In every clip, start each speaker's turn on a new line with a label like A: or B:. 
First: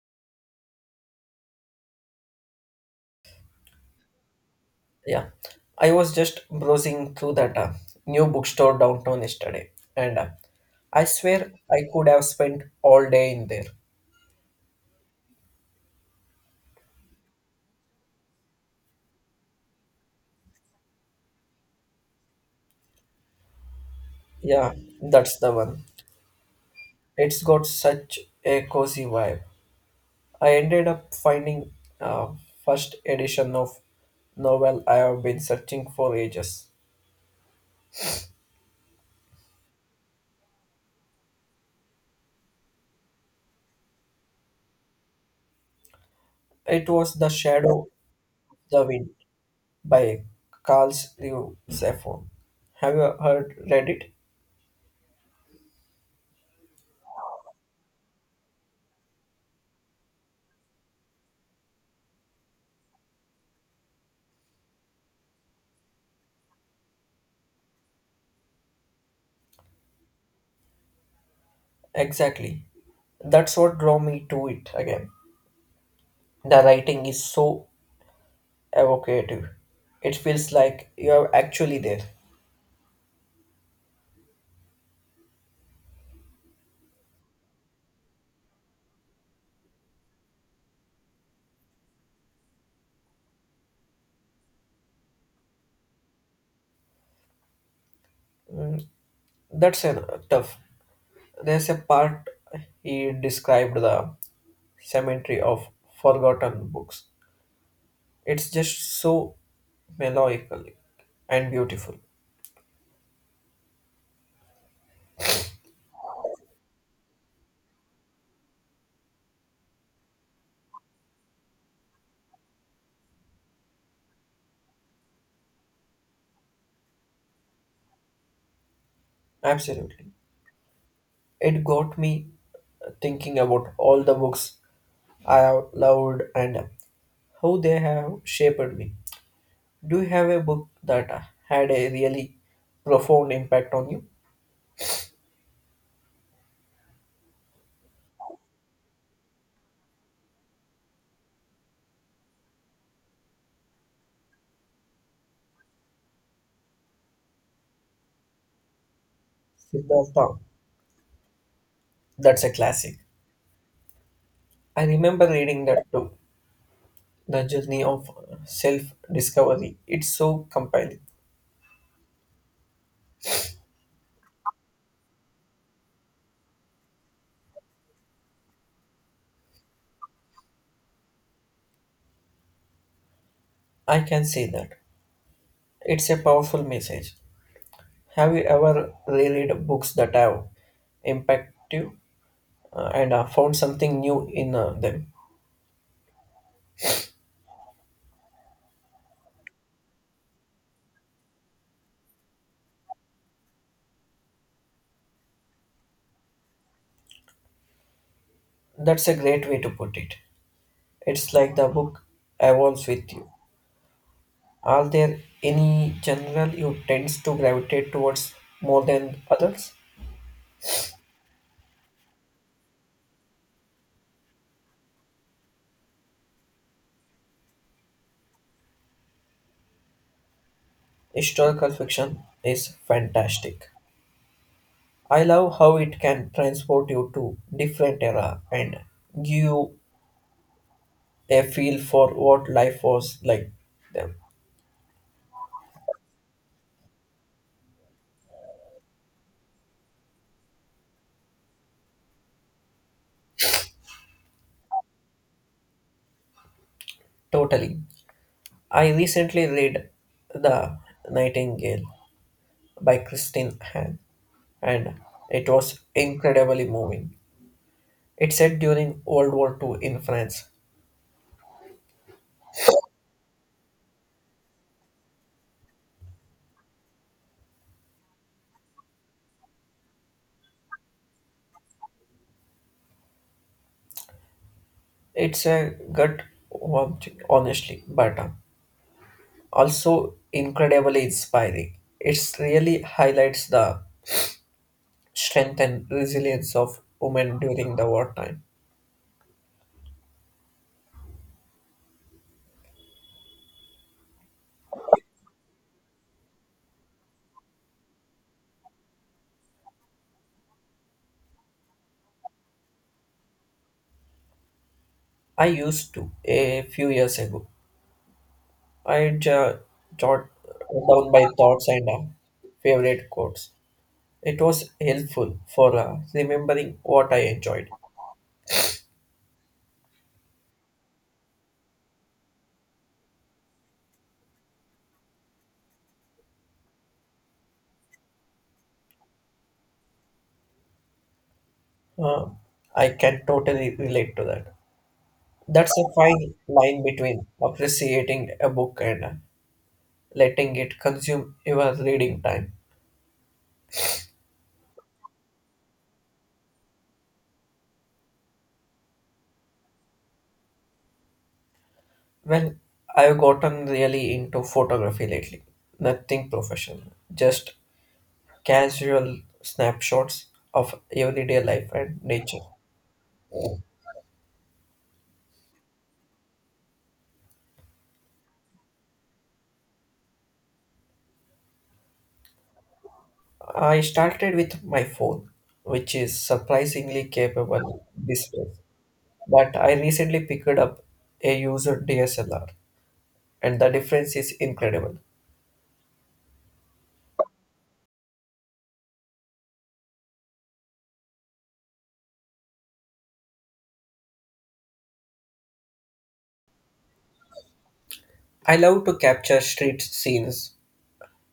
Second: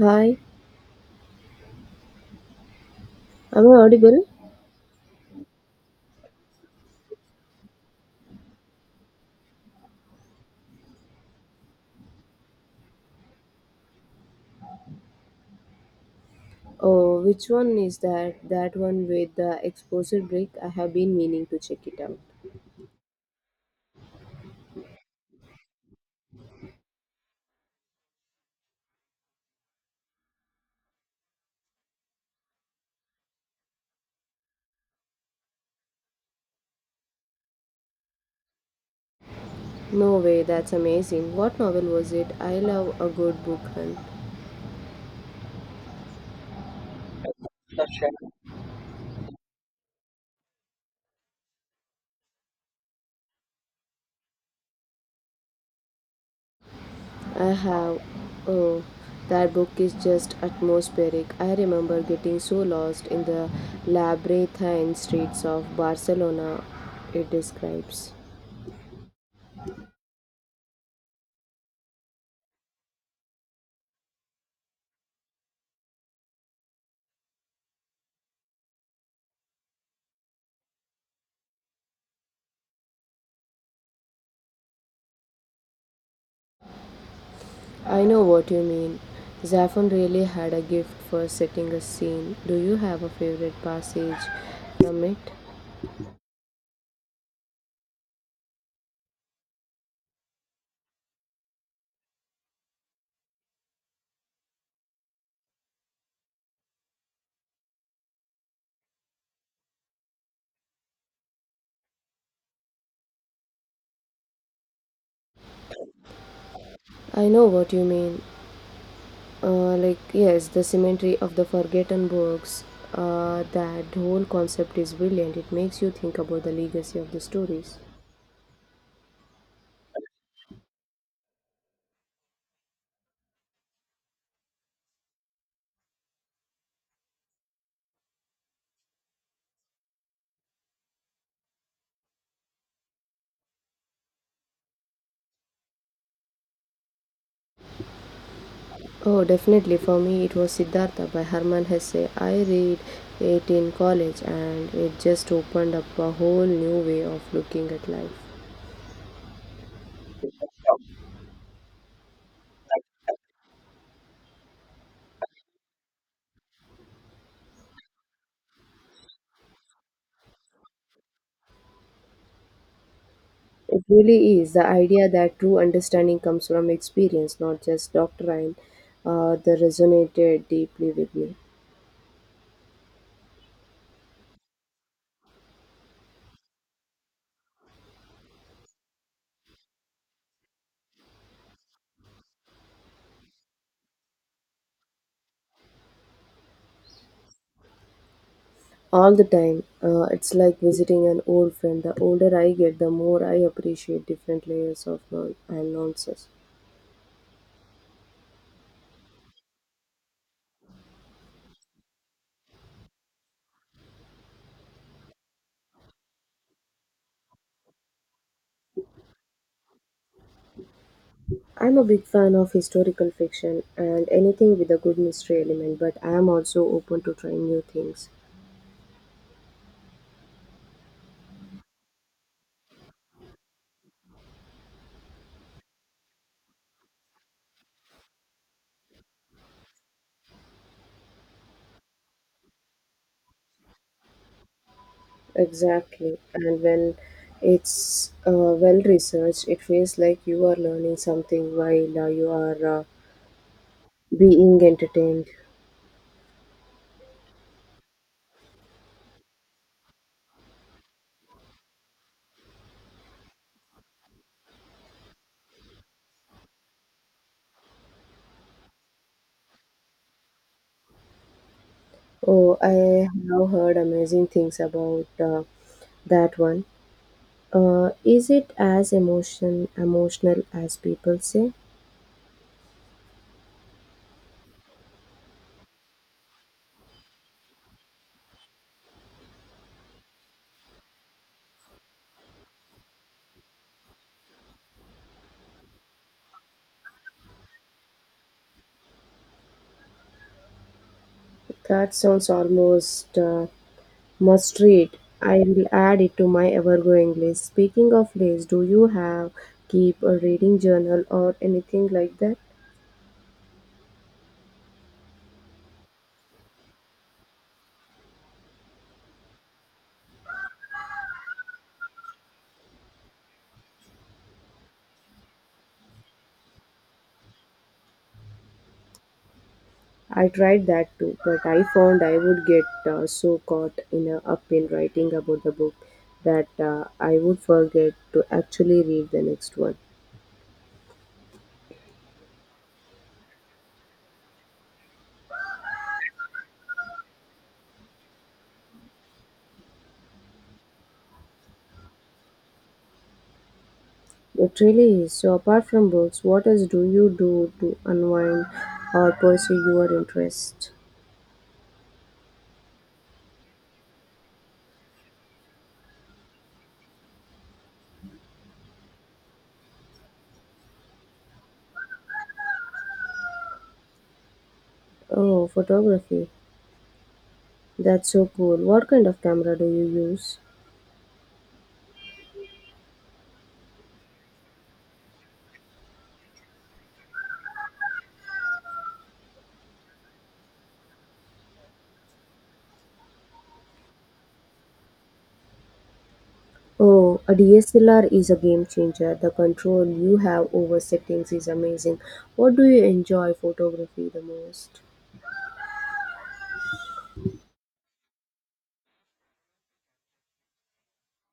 A: Hi, am I audible?
B: Yeah, I was just browsing through that new bookstore downtown yesterday, and I swear I could have spent all day in there.
A: Oh, which one is that? That one with the exposure brick? I have been meaning to check it out.
B: Yeah, that's the one. It's got such a cozy vibe. I ended up finding uh, first edition of novel I have been searching for ages.
A: No way, that's amazing. What novel was it? I love a good book hunt.
B: It was The Shadow, the Wind by Carl Liu Zephyr. Have you heard read it?
A: I have. Oh, that book is just atmospheric. I remember getting so lost in the labyrinthine streets of Barcelona, it describes.
B: Exactly. That's what drew me to it again. The writing is so evocative. It feels like you're actually there.
A: I know what you mean. Zaffron really had a gift for setting a scene. Do you have a favorite passage from it?
B: That's an, tough. There's a part he described the cemetery of forgotten books. It's just so melancholic and beautiful.
A: I know what you mean. Like, yes, the cemetery of the forgotten books. That whole concept is brilliant. It makes you think about the legacy of the stories.
B: Absolutely. It got me thinking about all the books I have loved and how they have shaped me. Do you have a book that had a really profound impact on you?
A: Oh, definitely. For me, it was Siddhartha by Herman Hesse. I read it in college and it just opened up a whole new way of looking at life.
B: Siddhartha. That's a classic. I remember reading that too. The journey of self discovery. It's so compelling.
A: It really is the idea that true understanding comes from experience, not just doctrine. That resonated deeply with me
B: I can say that. It's a powerful message. Have you ever reread books that have impacted you and found something new in them?
A: all the time. It's like visiting an old friend. The older I get, the more I appreciate different layers of non- and nonsense.
B: That's a great way to put it. It's like the book evolves with you. Are there any general you tend to gravitate towards more than others?
A: I'm a big fan of historical fiction and anything with a good mystery element, but I am also open to trying new things.
B: Historical fiction is fantastic. I love how it can transport you to different era and give you a feel for what life was like them.
A: Exactly. And when it's well researched, it feels like you are learning something while you are being entertained.
B: Totally. I recently read The Nightingale by Christine Hahn and it was incredibly moving. It's set during World War Two in France.
A: Oh, I have heard amazing things about that one. Is it as emotional as people say?
B: It's a gut wrenching, honestly, but also incredibly inspiring. It really highlights the strength and resilience of women during the wartime.
A: That sounds almost must read. I will add it to my ever-growing list. Speaking of lists, do you have keep a reading journal or anything like that?
B: I used to a few years ago. I jot down my thoughts and favorite quotes. It was helpful for remembering what I enjoyed.
A: I tried that too, but I found I would get so caught up in writing about the book that I would forget to actually read the next one.
B: Uh, I can totally relate to that. That's a fine line between appreciating a book and letting it consume your reading time.
A: It really is. So, apart from books, what else do you do to unwind or pursue your interest?
B: Well, I've gotten really into photography lately. Nothing professional, just casual snapshots of everyday life and nature.
A: Oh, photography. That's so cool. What kind of camera do you use?
B: I started with my phone, which is surprisingly capable display, but I recently picked up a user DSLR, and the difference is incredible.
A: Oh, a DSLR is a game changer. The control you have over settings is amazing. What do you enjoy photography the most?
B: I love to capture street scenes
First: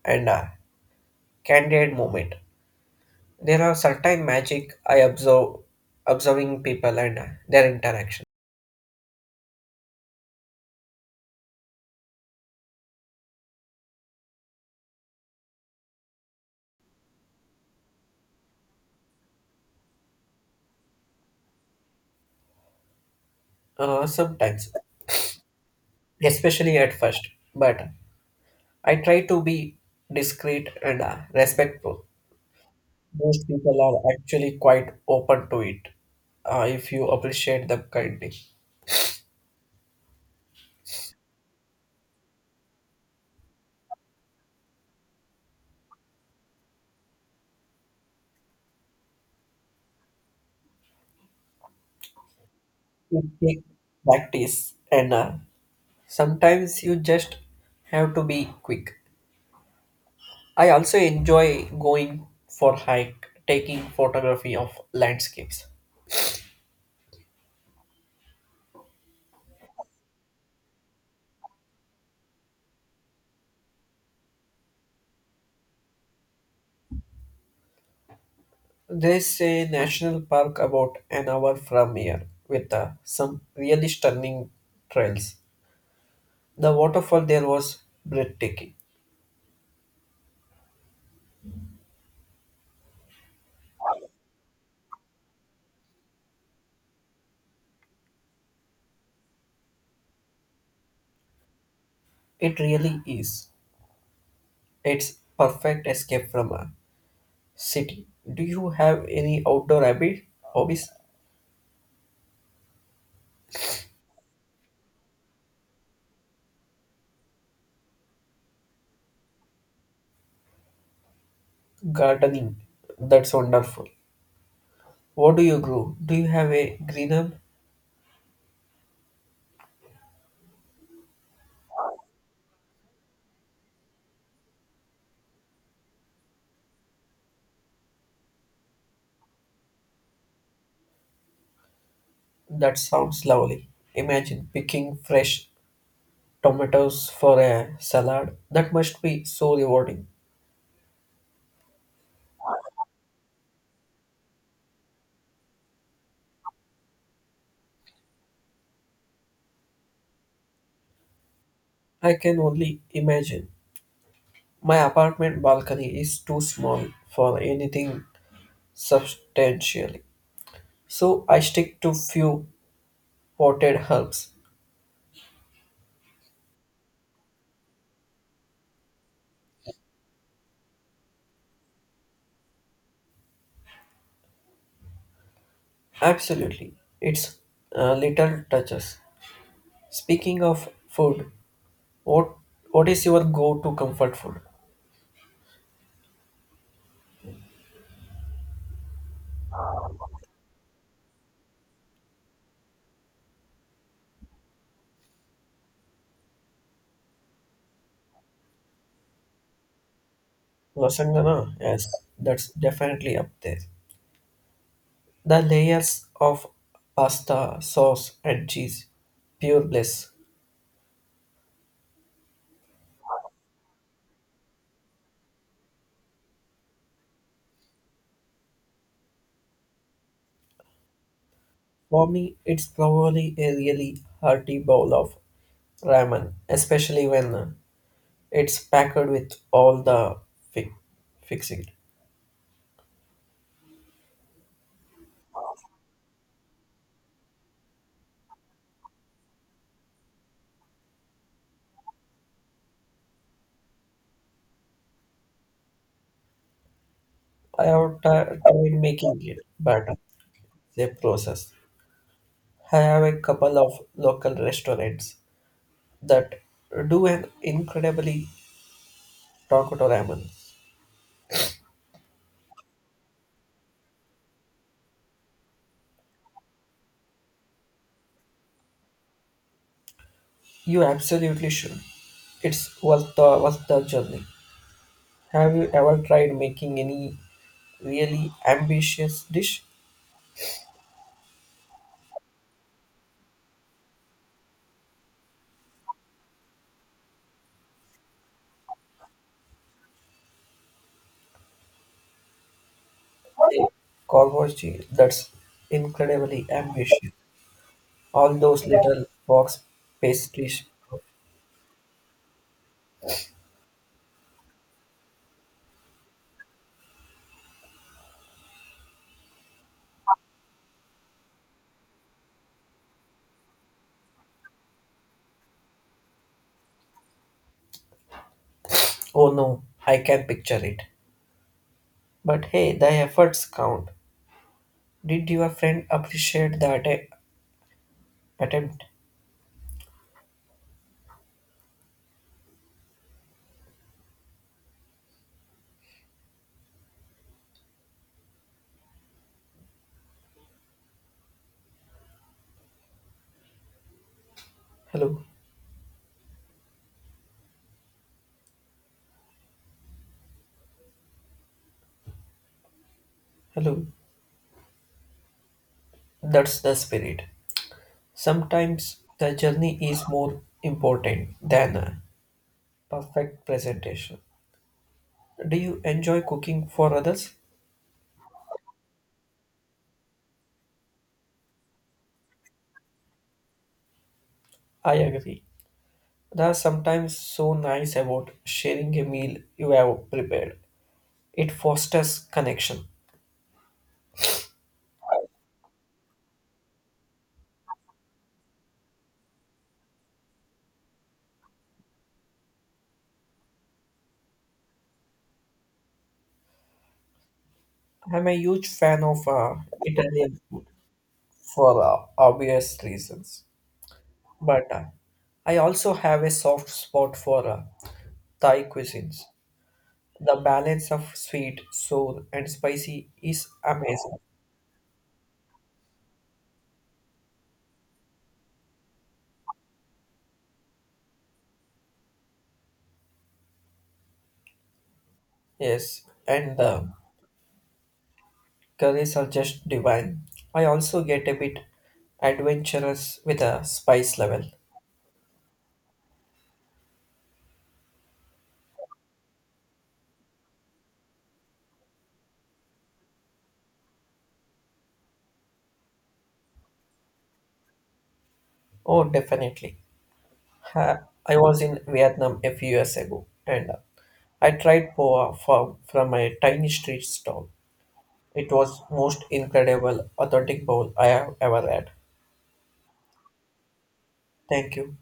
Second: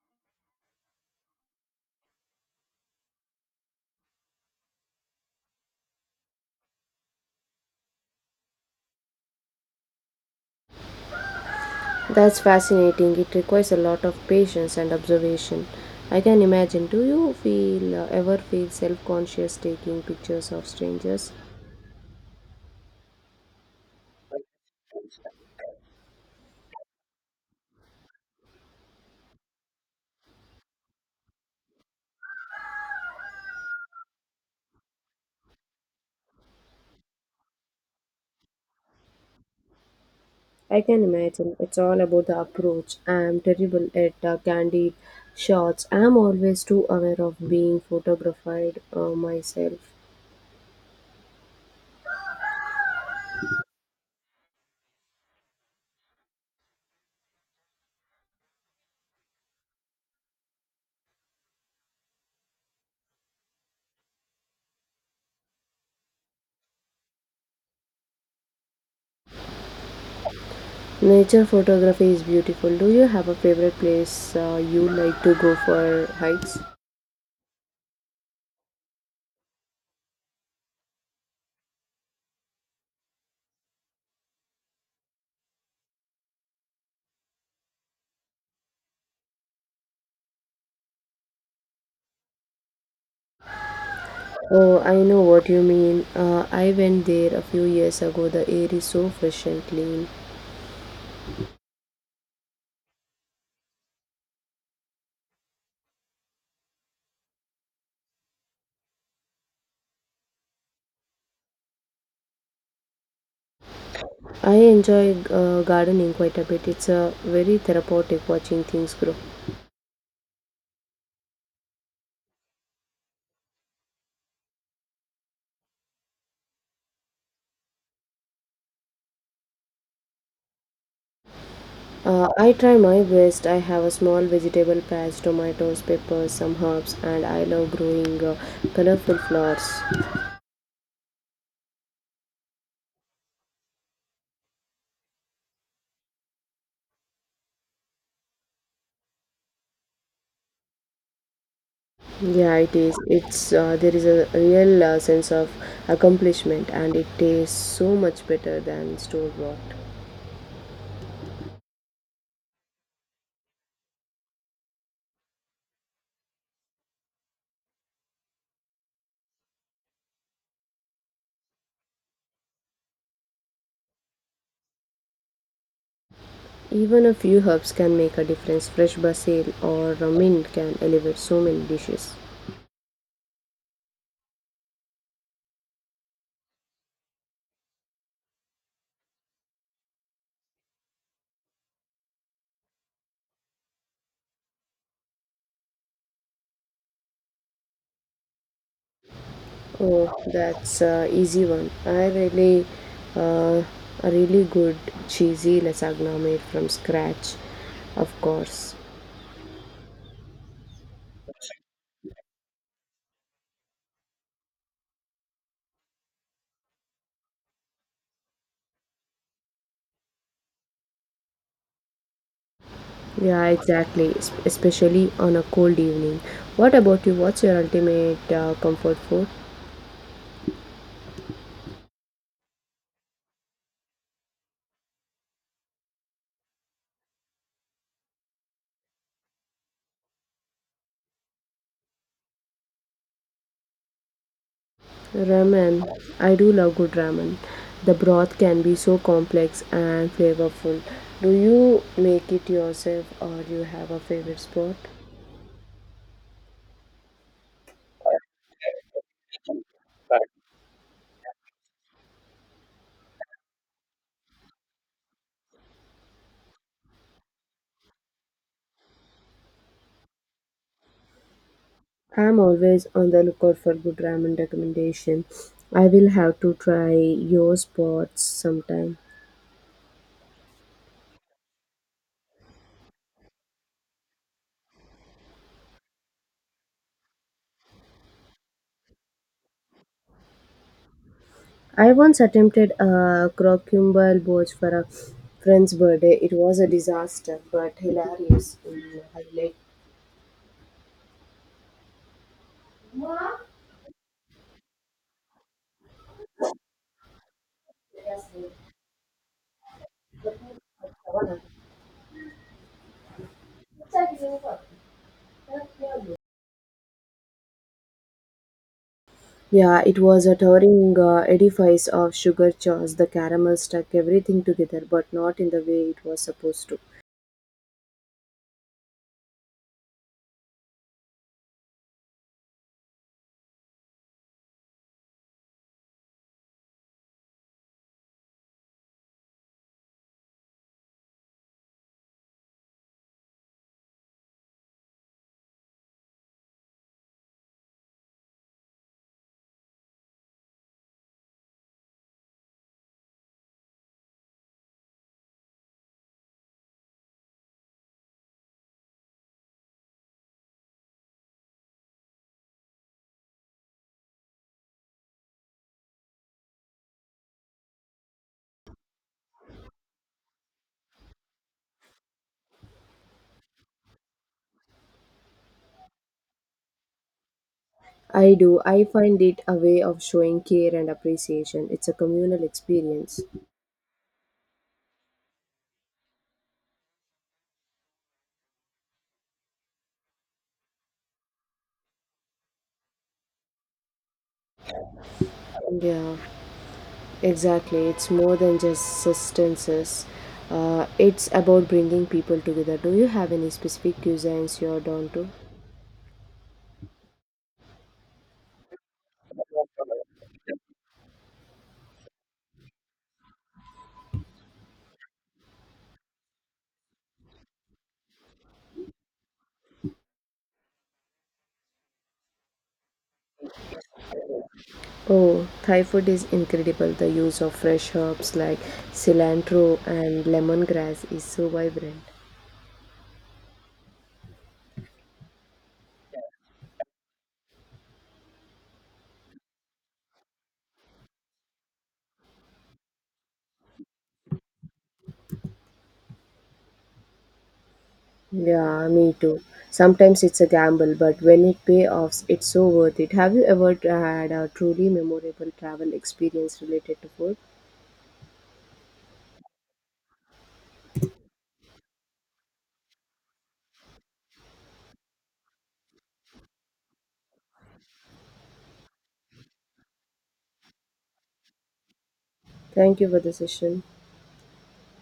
B: and a candid moment. There are certain magic I observe observing people and their interaction.
A: That's fascinating. It requires a lot of patience and observation. I can imagine. Do you feel ever feel self-conscious taking pictures of strangers?
B: Sometimes, especially at first, but I try to be discreet and respectful. Most people are actually quite open to it if you appreciate them kindly.
A: I can imagine. It's all about the approach. I'm terrible at candid shots. I'm always too aware of being photographed myself.
B: It takes practice, and sometimes you just have to be quick. I also enjoy going for hike, taking photography of landscapes.
A: Nature photography is beautiful. Do you have a favorite place you like to go for hikes?
B: There's a national park about an hour from here with some really stunning trails. The waterfall there was breathtaking.
A: Oh, I know what you mean. I went there a few years ago. The air is so fresh and clean.
B: It really is. It's perfect escape from a city. Do you have any outdoor habit? Hobbies?
A: I enjoy gardening quite a bit. It's very therapeutic watching things grow.
B: Gardening. That's wonderful. What do you grow? Do you have a green up?
A: I try my best. I have a small vegetable patch, tomatoes, peppers, some herbs, and I love growing colorful flowers.
B: That sounds lovely. Imagine picking fresh tomatoes for a salad. That must be so rewarding.
A: Yeah, it is. It's There is a real sense of accomplishment, and it tastes so much better than store bought.
B: I can only imagine. My apartment balcony is too small for anything substantially. So I stick to few potted herbs.
A: Even a few herbs can make a difference. Fresh basil or a mint can elevate so many dishes.
B: Absolutely. It's little touches. Speaking of food, what what is your go-to comfort food?
A: Oh, that's a easy one. Uh, a really good cheesy lasagna made from scratch, of course.
B: Lasagna, yes, that's definitely up there. The layers of pasta, sauce, and cheese, pure bliss.
A: Yeah, exactly. Especially on a cold evening. What about you? What's your ultimate comfort food?
B: For me, it's probably a really hearty bowl of ramen, especially when it's packed with all the fi- fixing.
A: Ramen. I do love good ramen. The broth can be so complex and flavorful. Do you make it yourself or you have a favorite spot?
B: I have tried making it, but it's a process. I have a couple of local restaurants that do an incredibly Tokoto ramen.
A: I'm always on the lookout for good ramen recommendation. I will have to try your spots sometime.
B: You absolutely should. It's worth the journey. Have you ever tried making any really ambitious dish?
A: I once attempted a crocumber boat for a friend's birthday. It was a disaster, but hilarious in highlight.
B: A Korvoji, that's incredibly ambitious. All those little box pastries.
A: Yeah, it was a towering edifice of sugar chores. The caramel stuck everything together, but not in the way it was supposed to.
B: Oh no, I can picture it. But hey, the efforts count. Did your friend appreciate that attempt? Hello. Hello, that's the spirit. Sometimes the journey is more important than a perfect presentation. Do you enjoy cooking for others?
A: I do. I find it a way of showing care and appreciation. It's a communal experience.
B: I agree. That's sometimes so nice about sharing a meal you have prepared. It fosters connection.
A: Yeah, exactly. It's more than just sustenances. It's about bringing people together. Do you have any specific cuisines you're down to?
B: I'm a huge fan of Italian food for obvious reasons, but I also have a soft spot for Thai cuisines. The balance of sweet, sour, and spicy is amazing.
A: Oh, Thai food is incredible. The use of fresh herbs like cilantro and lemongrass is so vibrant.
B: Yes, and the curries are just divine. I also get a bit adventurous with a spice level.
A: Yeah, me too. Sometimes it's a gamble, but when it pays off, it's so worth it. Have you ever had a truly memorable travel experience related to food?
B: Oh, definitely. Ha- I was in Vietnam a few years ago and I tried poa from a tiny street stall. It was most incredible authentic bowl I have ever had.
A: Thank you for the session.
B: Thank you.